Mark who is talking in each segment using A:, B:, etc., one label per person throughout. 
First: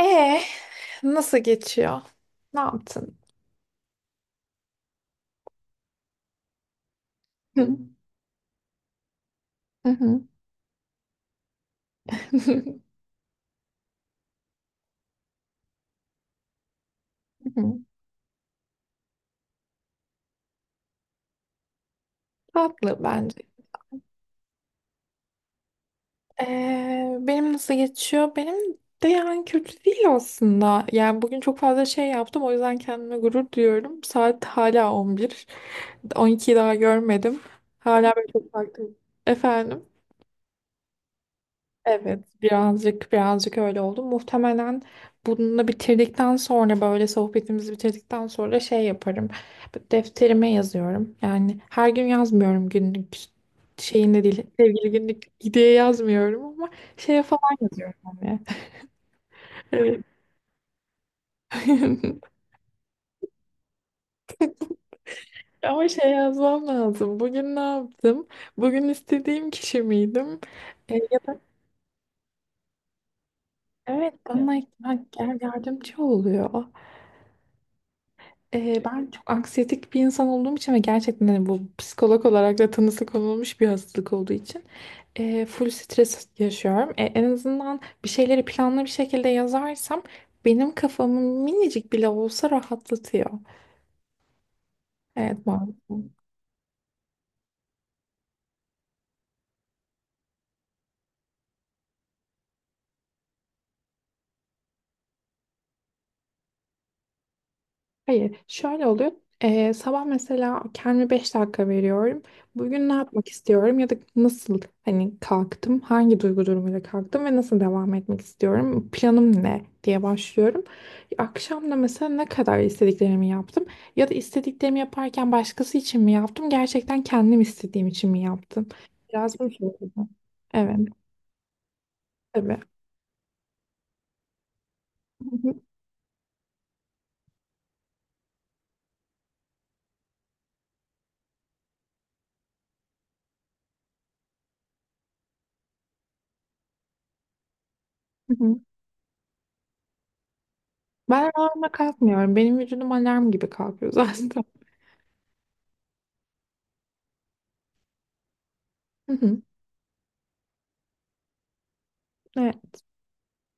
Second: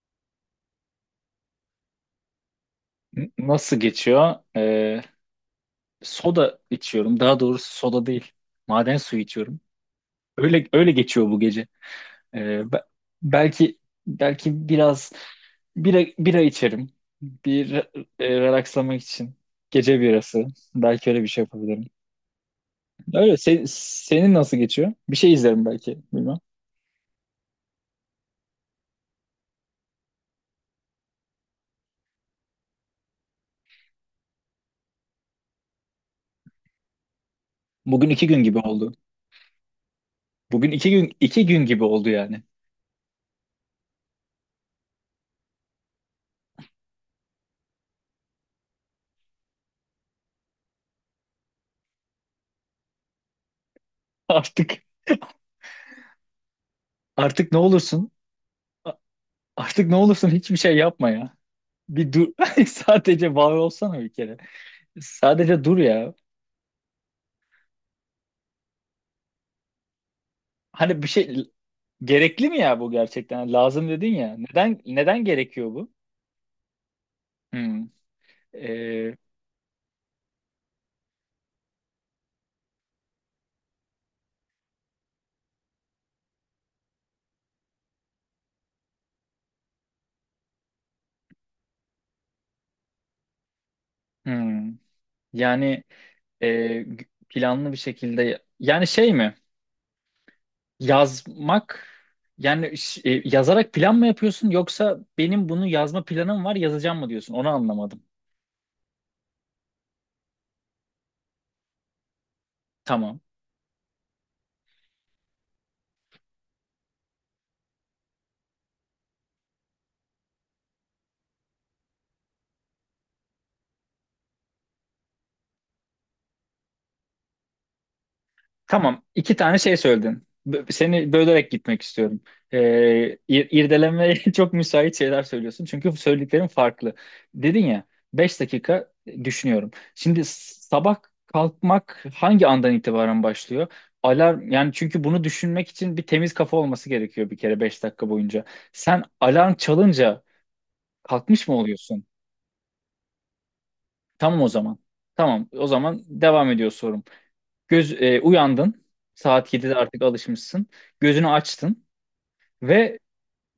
A: E, nasıl geçiyor? Ne yaptın?
B: Nasıl geçiyor? Soda içiyorum. Daha
A: Hı.
B: doğrusu soda değil. Maden suyu içiyorum.
A: Hı hı.
B: Öyle öyle geçiyor bu gece. Ee,
A: Hı.
B: be- belki belki biraz bira içerim. Bir
A: Hı.
B: relakslamak için. Gece birası. Belki öyle bir şey yapabilirim.
A: Tatlı
B: Öyle.
A: bence.
B: Senin nasıl geçiyor? Bir şey izlerim belki. Bilmem.
A: Benim nasıl geçiyor? Benim de yani kötü değil aslında. Yani bugün çok fazla şey yaptım. O yüzden kendime gurur duyuyorum. Saat hala 11, on 12'yi daha görmedim.
B: Bugün
A: Hala böyle
B: 2 gün
A: çok
B: gibi
A: farklı.
B: oldu.
A: Efendim?
B: Bugün iki gün gibi oldu
A: Evet,
B: yani.
A: birazcık öyle oldu. Muhtemelen bunu bitirdikten sonra, böyle sohbetimizi bitirdikten sonra şey yaparım. Defterime yazıyorum. Yani her gün yazmıyorum, günlük şeyinde değil.
B: Artık
A: Sevgili günlük diye yazmıyorum ama şeye
B: artık
A: falan
B: ne
A: yazıyorum
B: olursun?
A: hani.
B: Artık ne
A: Evet.
B: olursun hiçbir şey yapma ya. Bir dur. Sadece var olsana bir kere. Sadece dur
A: Ama şey,
B: ya.
A: yazmam lazım. Bugün ne yaptım? Bugün istediğim kişi miydim? E,
B: Hani bir şey gerekli mi ya bu gerçekten? Hani lazım
A: Evet,
B: dedin ya.
A: bana
B: Neden gerekiyor bu?
A: yardımcı oluyor.
B: Hmm.
A: Ben
B: Ee,
A: çok anksiyetik bir insan olduğum için ve gerçekten hani bu, psikolog olarak da tanısı konulmuş bir hastalık olduğu için full stres yaşıyorum. E, en azından bir şeyleri planlı bir şekilde yazarsam benim kafamı minicik bile olsa rahatlatıyor.
B: hmm.
A: Evet, bu...
B: Yani e, planlı bir şekilde yani şey mi? Yazmak yani yazarak plan mı yapıyorsun yoksa benim bunu yazma planım var yazacağım mı diyorsun? Onu anlamadım.
A: Hayır, şöyle oluyor. Sabah mesela kendime 5 dakika veriyorum. Bugün ne
B: Tamam.
A: yapmak istiyorum ya da nasıl, hani kalktım, hangi duygu durumuyla kalktım ve nasıl devam etmek istiyorum, planım ne diye başlıyorum. Akşam da mesela ne kadar istediklerimi yaptım ya da istediklerimi yaparken başkası için mi yaptım, gerçekten kendim istediğim için mi yaptım?
B: Tamam, iki
A: Biraz bu
B: tane şey
A: şekilde.
B: söyledin. B-
A: Evet,
B: Seni bölerek gitmek istiyorum. Ee,
A: tabii.
B: ir- irdelemeye çok müsait şeyler
A: Hı hı.
B: söylüyorsun. Çünkü söylediklerin farklı. Dedin ya, 5 dakika düşünüyorum. Şimdi sabah kalkmak hangi andan itibaren başlıyor? Alarm yani, çünkü bunu düşünmek için bir temiz kafa olması gerekiyor bir kere, 5 dakika
A: Hı
B: boyunca.
A: hı.
B: Sen alarm çalınca
A: Ben
B: kalkmış mı
A: alarma
B: oluyorsun?
A: kalkmıyorum. Benim vücudum alarm gibi kalkıyor
B: Tamam
A: zaten.
B: o zaman. Tamam o zaman devam ediyor. Uyandın.
A: Hı hı.
B: Saat 7'de artık alışmışsın. Gözünü açtın ve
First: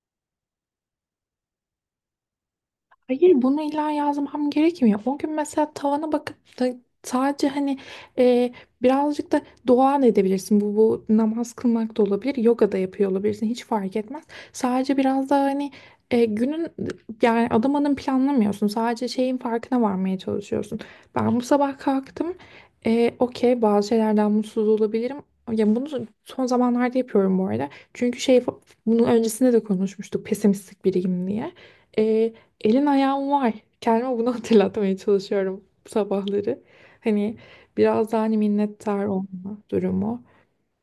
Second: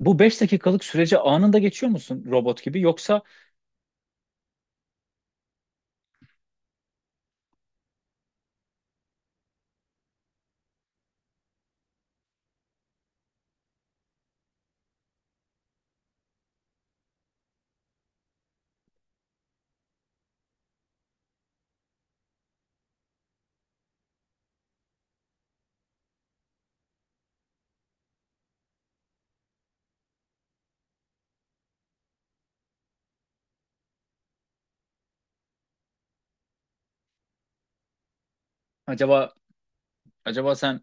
B: bu 5 dakikalık sürece anında geçiyor musun robot gibi yoksa
A: Hayır, bunu illa yazmam gerekmiyor. O gün mesela tavana bakıp da sadece hani e, birazcık da dua da edebilirsin. Bu, bu namaz kılmak da olabilir. Yoga da yapıyor olabilirsin. Hiç fark etmez. Sadece biraz daha hani günün, yani adım adım planlamıyorsun. Sadece şeyin farkına varmaya çalışıyorsun. Ben bu sabah kalktım. E, okey, bazı şeylerden mutsuz olabilirim. Ya bunu son zamanlarda yapıyorum bu arada. Çünkü şey, bunun öncesinde de konuşmuştuk pesimistik biriyim diye. Elin ayağım var. Kendime bunu hatırlatmaya çalışıyorum sabahları. Hani biraz daha hani minnettar
B: acaba
A: olma durumu.
B: acaba sen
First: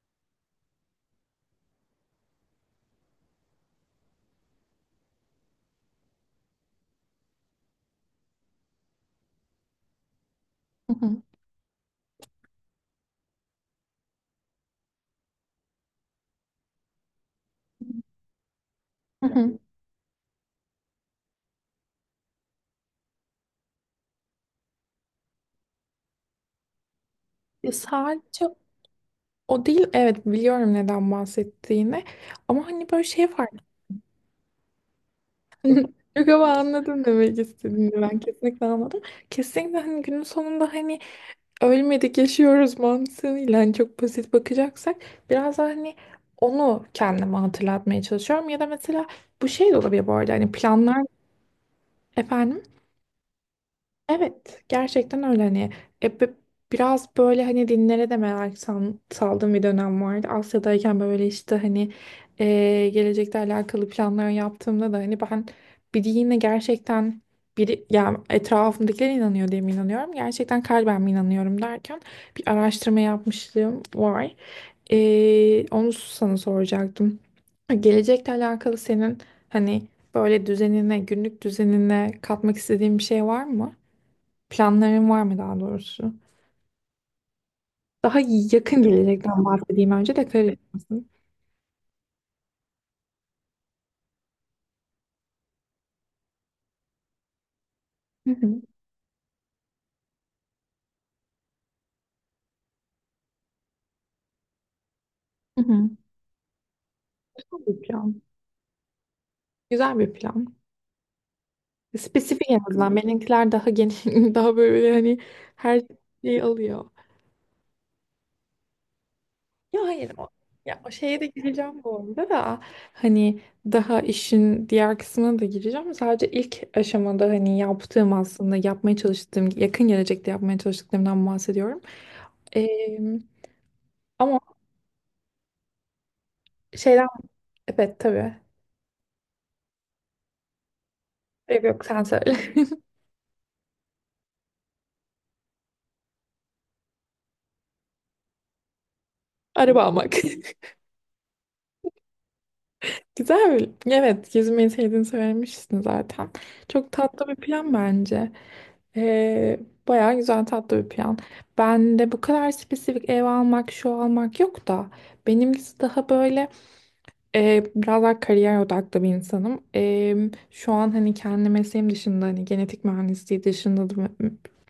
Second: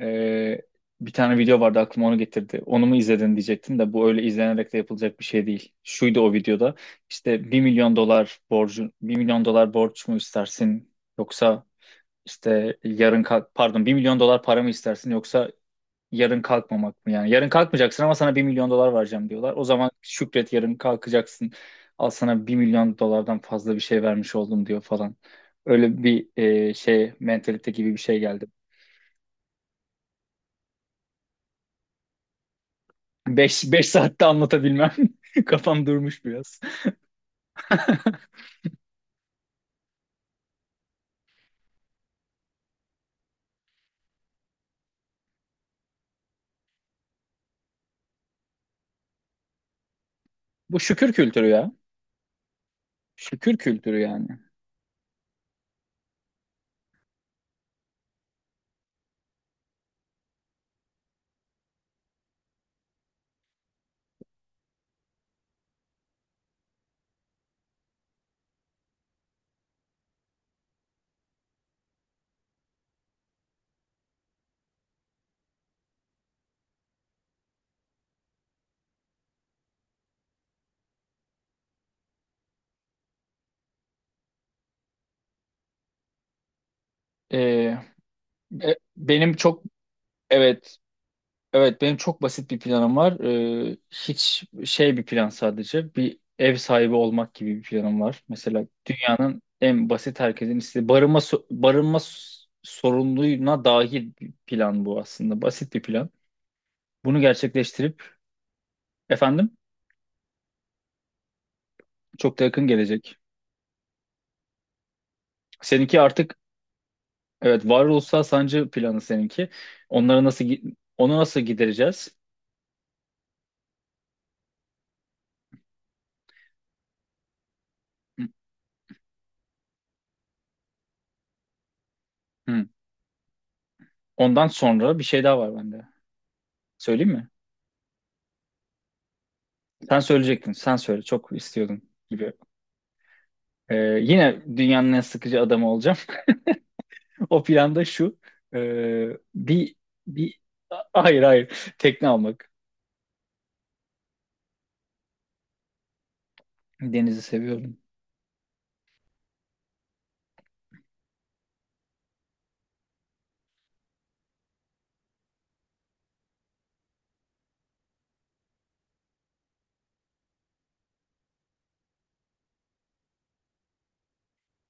B: e, bir tane video vardı, aklıma onu getirdi. Onu mu izledin diyecektim de bu öyle izlenerek de yapılacak bir şey değil. Şuydu o videoda: işte bir milyon dolar borç mu
A: Hı
B: istersin,
A: hı.
B: yoksa işte pardon, 1 milyon dolar para mı istersin, yoksa yarın kalkmamak mı yani? Yarın kalkmayacaksın ama sana 1 milyon dolar
A: Hı
B: vereceğim diyorlar.
A: hı.
B: O zaman şükret, yarın kalkacaksın. Al sana 1 milyon dolardan fazla bir şey vermiş oldum diyor falan. Öyle bir şey, mentalite
A: Ya
B: gibi bir şey
A: sadece
B: geldi.
A: o değil. Evet, biliyorum neden bahsettiğini. Ama hani böyle şey fark ettim.
B: Beş saatte anlatabilmem. Kafam durmuş
A: Yok, ama
B: biraz.
A: anladım demek istediğini. Ben kesinlikle anladım. Kesinlikle hani günün sonunda hani ölmedik yaşıyoruz mantığıyla, hani çok basit bakacaksak, biraz daha hani onu kendime hatırlatmaya çalışıyorum. Ya da mesela bu şey de olabilir bu arada, hani
B: Bu
A: planlar...
B: şükür kültürü ya.
A: Efendim?
B: Şükür kültürü yani.
A: Evet, gerçekten öyle hani e, bi- biraz böyle hani dinlere de saldığım bir dönem vardı. Asya'dayken böyle işte hani gelecekle alakalı planlar yaptığımda da, hani ben bir dine gerçekten, biri, yani etrafımdakiler inanıyor diye mi inanıyorum? Gerçekten kalben mi inanıyorum derken bir araştırma yapmışlığım var. Onu sana soracaktım. Gelecekle alakalı senin hani böyle düzenine, günlük düzenine katmak istediğin bir şey var mı? Planların var mı, daha doğrusu?
B: E,
A: Daha
B: e,
A: yakın
B: benim
A: gelecekten
B: çok
A: bahsedeyim önce, de
B: evet
A: karışmasın.
B: Evet benim çok basit bir planım var. Hiç şey, bir plan sadece. Bir ev sahibi olmak gibi bir planım var.
A: Hı hı.
B: Mesela dünyanın en basit, herkesin istediği barınma sorununa dahil bir plan bu aslında.
A: Hı
B: Basit bir
A: hı.
B: plan. Bunu
A: Güzel bir
B: gerçekleştirip,
A: plan.
B: efendim,
A: Güzel bir plan.
B: çok da
A: Spesifik en
B: yakın
A: azından.
B: gelecek.
A: Benimkiler daha geniş, daha böyle hani her
B: Seninki artık,
A: şeyi alıyor.
B: evet, varoluşsal sancı planı seninki.
A: Ya hayır
B: Onları
A: o,
B: nasıl gi-
A: ya o
B: onu
A: şeye de
B: nasıl
A: gireceğim bu
B: gidereceğiz?
A: arada da, hani daha işin diğer kısmına da gireceğim. Sadece ilk aşamada hani yaptığım,
B: Hı.
A: aslında yapmaya çalıştığım, yakın gelecekte yapmaya çalıştıklarımdan bahsediyorum. Ee, Ama
B: Ondan sonra bir şey daha var bende.
A: şeyden...
B: Söyleyeyim mi?
A: Evet, tabii.
B: Sen söyleyecektin. Sen söyle. Çok
A: Yok
B: istiyordum
A: yok, sen
B: gibi.
A: söyle.
B: Ee, yine dünyanın en sıkıcı adamı olacağım. O planda şu. ee, bir
A: Araba almak.
B: bir hayır hayır. Tekne almak.
A: Güzel. Evet, yüzmeyi sevdiğini söylemişsin zaten. Çok
B: Denizi
A: tatlı bir plan
B: seviyorum.
A: bence. Ee, Bayağı güzel, tatlı bir plan. Ben de bu kadar spesifik ev almak, şu almak yok da, benimkisi daha böyle biraz daha kariyer odaklı bir insanım. E, şu an hani kendi mesleğim dışında, hani genetik mühendisliği dışında da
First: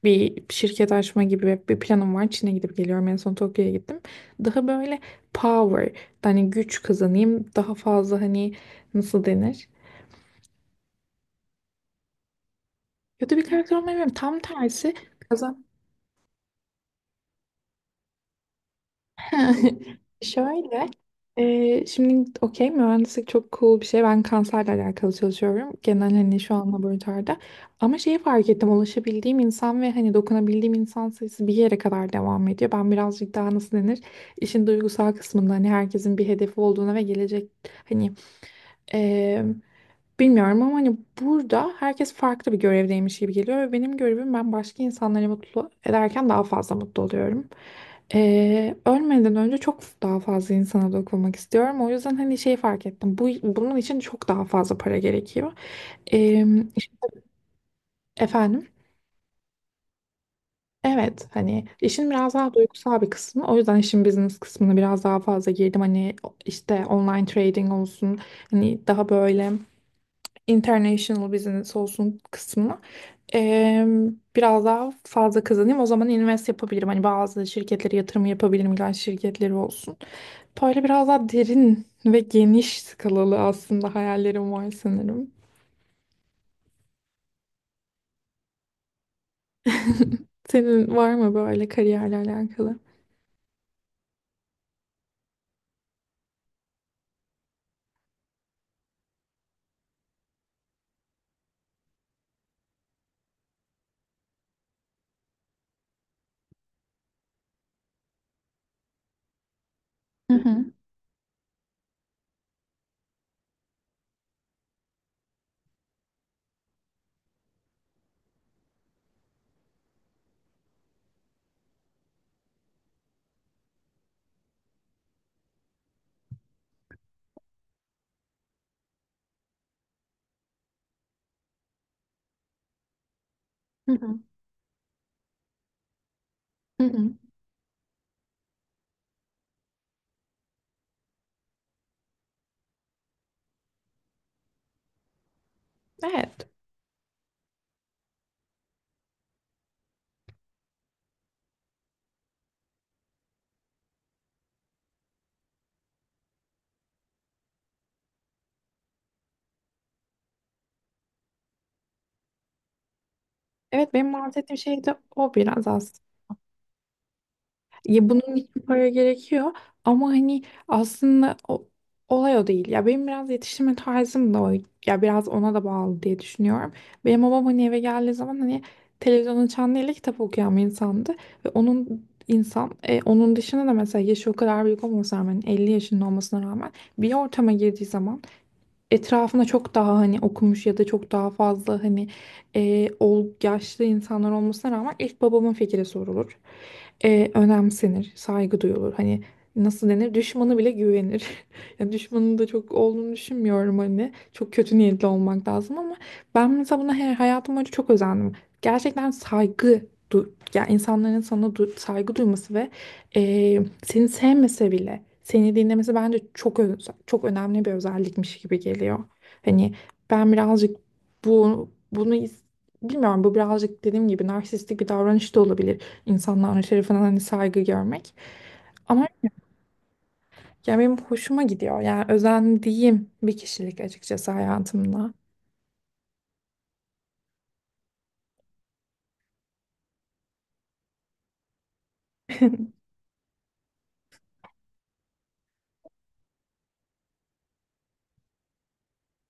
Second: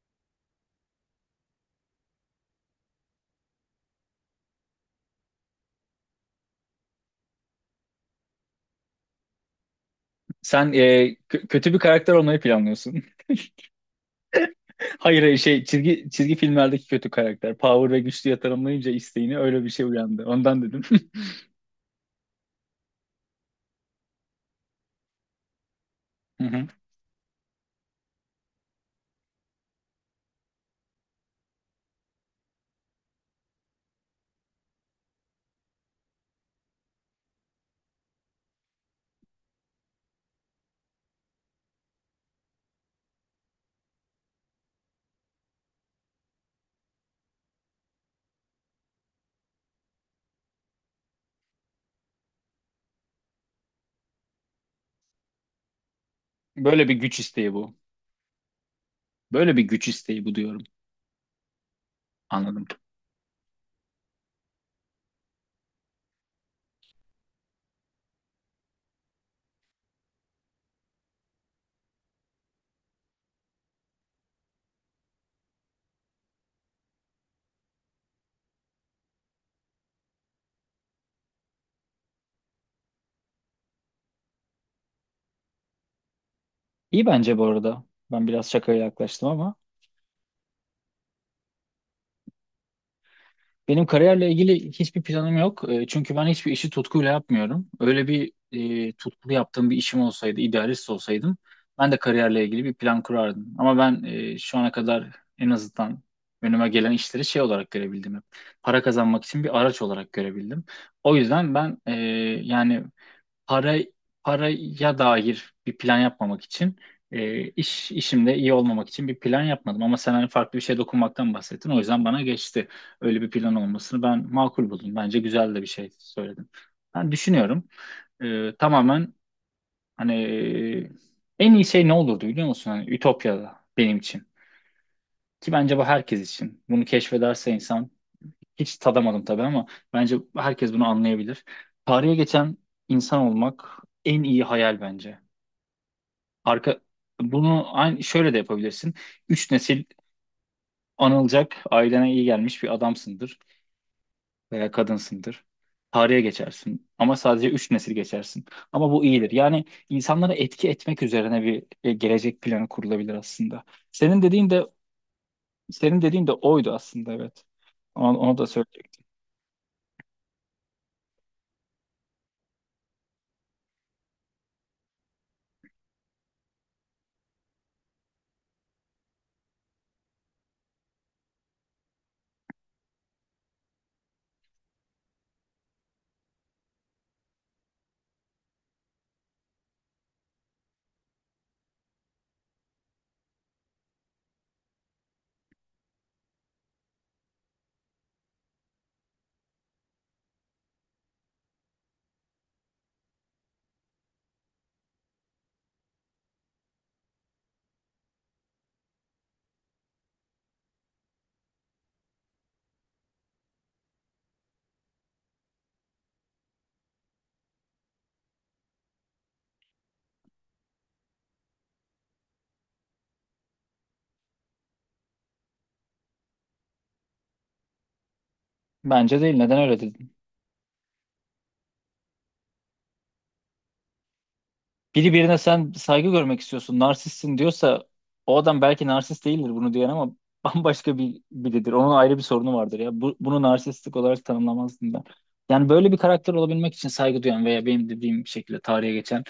A: bir şirket açma gibi bir planım var. Çin'e gidip geliyorum. En son Tokyo'ya gittim. Daha böyle power, hani güç kazanayım. Daha fazla hani, nasıl denir?
B: Sen kötü bir karakter olmayı planlıyorsun.
A: Kötü bir karakter olmayayım. Tam tersi.
B: Hayır, hayır, şey, çizgi filmlerdeki kötü karakter. Power ve güçlüye tanımlayınca isteğini öyle bir şey uyandı. Ondan dedim.
A: Şöyle, şimdi okey, mühendislik çok cool bir şey. Ben kanserle alakalı çalışıyorum. Genel, hani
B: Hı
A: şu
B: hı.
A: an laboratuvarda. Ama şeyi fark ettim. Ulaşabildiğim insan ve hani dokunabildiğim insan sayısı bir yere kadar devam ediyor. Ben birazcık daha, nasıl denir, işin duygusal kısmında hani herkesin bir hedefi olduğuna ve gelecek hani ee, bilmiyorum, ama hani burada herkes farklı bir görevdeymiş gibi geliyor ve benim görevim, ben başka insanları mutlu ederken daha fazla mutlu oluyorum. Ölmeden önce çok daha fazla insana dokunmak istiyorum. O yüzden hani şey fark ettim. Bu, bunun için çok daha fazla para gerekiyor. Ee,
B: Böyle bir güç isteği bu.
A: efendim?
B: Böyle bir güç isteği bu diyorum.
A: Evet, hani işin biraz daha
B: Anladım.
A: duygusal bir kısmı. O yüzden işin business kısmına biraz daha fazla girdim. Hani işte online trading olsun. Hani daha böyle international business olsun kısmına eee, biraz daha fazla kazanayım. O zaman invest yapabilirim. Hani bazı şirketlere yatırım yapabilirim. İlaç şirketleri olsun. Böyle biraz daha derin ve geniş skalalı aslında hayallerim var sanırım.
B: İyi bence bu arada. Ben biraz şakaya yaklaştım, ama
A: Senin var mı böyle kariyerle alakalı?
B: Benim kariyerle ilgili hiçbir planım yok. Çünkü ben hiçbir işi tutkuyla yapmıyorum. Öyle bir tutkulu yaptığım bir işim olsaydı, idealist olsaydım, ben de kariyerle ilgili bir plan kurardım. Ama ben şu ana kadar en azından önüme gelen işleri şey olarak görebildim hep. Para kazanmak için bir araç olarak
A: Hı hı.
B: görebildim. O yüzden ben yani para paraya dair bir plan yapmamak için, e, iş işimde iyi olmamak için bir plan yapmadım, ama sen hani farklı bir şeye dokunmaktan bahsettin, o yüzden bana geçti. Öyle bir plan olmasını ben makul buldum. Bence güzel de bir şey söyledim. Ben düşünüyorum. Tamamen hani en iyi şey ne olurdu biliyor musun? Hani Ütopya'da
A: Hı
B: benim
A: hı.
B: için. Ki bence bu herkes için.
A: Hı
B: Bunu
A: hı.
B: keşfederse insan, hiç tadamadım tabii ama bence herkes bunu anlayabilir. Tarihe geçen insan olmak en iyi hayal bence.
A: Evet.
B: Arka bunu aynı şöyle de yapabilirsin. Üç nesil anılacak, ailene iyi gelmiş bir adamsındır veya kadınsındır. Tarihe geçersin ama sadece 3 nesil geçersin. Ama bu iyidir. Yani insanlara etki etmek üzerine bir gelecek planı kurulabilir aslında.
A: Evet, benim
B: Senin dediğin
A: bahsettiğim
B: de
A: şey de o biraz.
B: senin dediğin de oydu aslında, evet.
A: Ya
B: Onu,
A: bunun
B: onu da
A: için para
B: söyleyecektim.
A: gerekiyor, ama hani aslında o, olay o değil. Ya benim biraz yetiştirme tarzım da o. Ya biraz ona da bağlı diye düşünüyorum. Benim babam hani eve geldiği zaman hani televizyon açan değil de kitap okuyan bir insandı. Ve onun, insan, onun dışında da mesela yaşı o kadar büyük olmasına rağmen, 50 yaşında olmasına rağmen, bir ortama girdiği zaman etrafında çok daha hani okumuş ya da çok daha fazla hani yaşlı insanlar olmasına rağmen ilk babamın fikri sorulur. E, önemsenir, saygı duyulur. Hani, nasıl denir, düşmanı bile güvenir. Yani düşmanın da çok olduğunu düşünmüyorum hani. Çok kötü niyetli olmak lazım, ama ben mesela buna her hayatım boyunca çok özendim. Gerçekten saygı ya, insanların sana saygı duyması ve seni sevmese bile seni dinlemesi bence çok önemli bir özellikmiş gibi geliyor. Hani ben birazcık bu bunu is- bilmiyorum, bu birazcık dediğim gibi narsistik bir davranış da olabilir. İnsanların şerefine hani saygı görmek. Ama
B: Bence değil. Neden öyle dedin?
A: ya, benim hoşuma gidiyor. Yani özendiğim bir kişilik açıkçası
B: Biri
A: hayatımda.
B: birine, sen saygı görmek istiyorsun, narsistsin diyorsa, o adam belki narsist değildir bunu diyen ama bambaşka bir biridir. Onun ayrı bir sorunu vardır ya. Bunu narsistlik olarak tanımlamazdım ben. Yani böyle bir karakter olabilmek için saygı duyan, veya benim dediğim şekilde tarihe geçen,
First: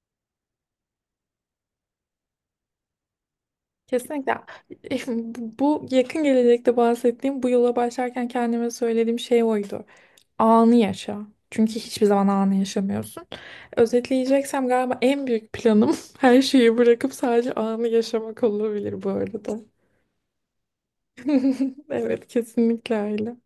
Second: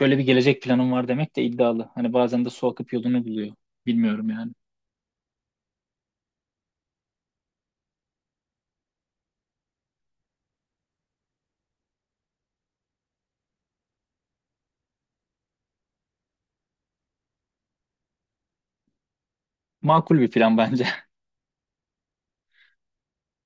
B: böyle bir gelecek planım var demek de iddialı. Hani bazen de su akıp yolunu buluyor. Bilmiyorum
A: Kesinlikle.
B: yani.
A: Bu yakın gelecekte bahsettiğim bu yola başlarken kendime söylediğim şey oydu: anı yaşa. Çünkü hiçbir zaman anı yaşamıyorsun. Özetleyeceksem galiba en büyük planım her şeyi bırakıp sadece anı yaşamak olabilir bu arada.
B: Makul bir plan bence.
A: Evet, kesinlikle öyle.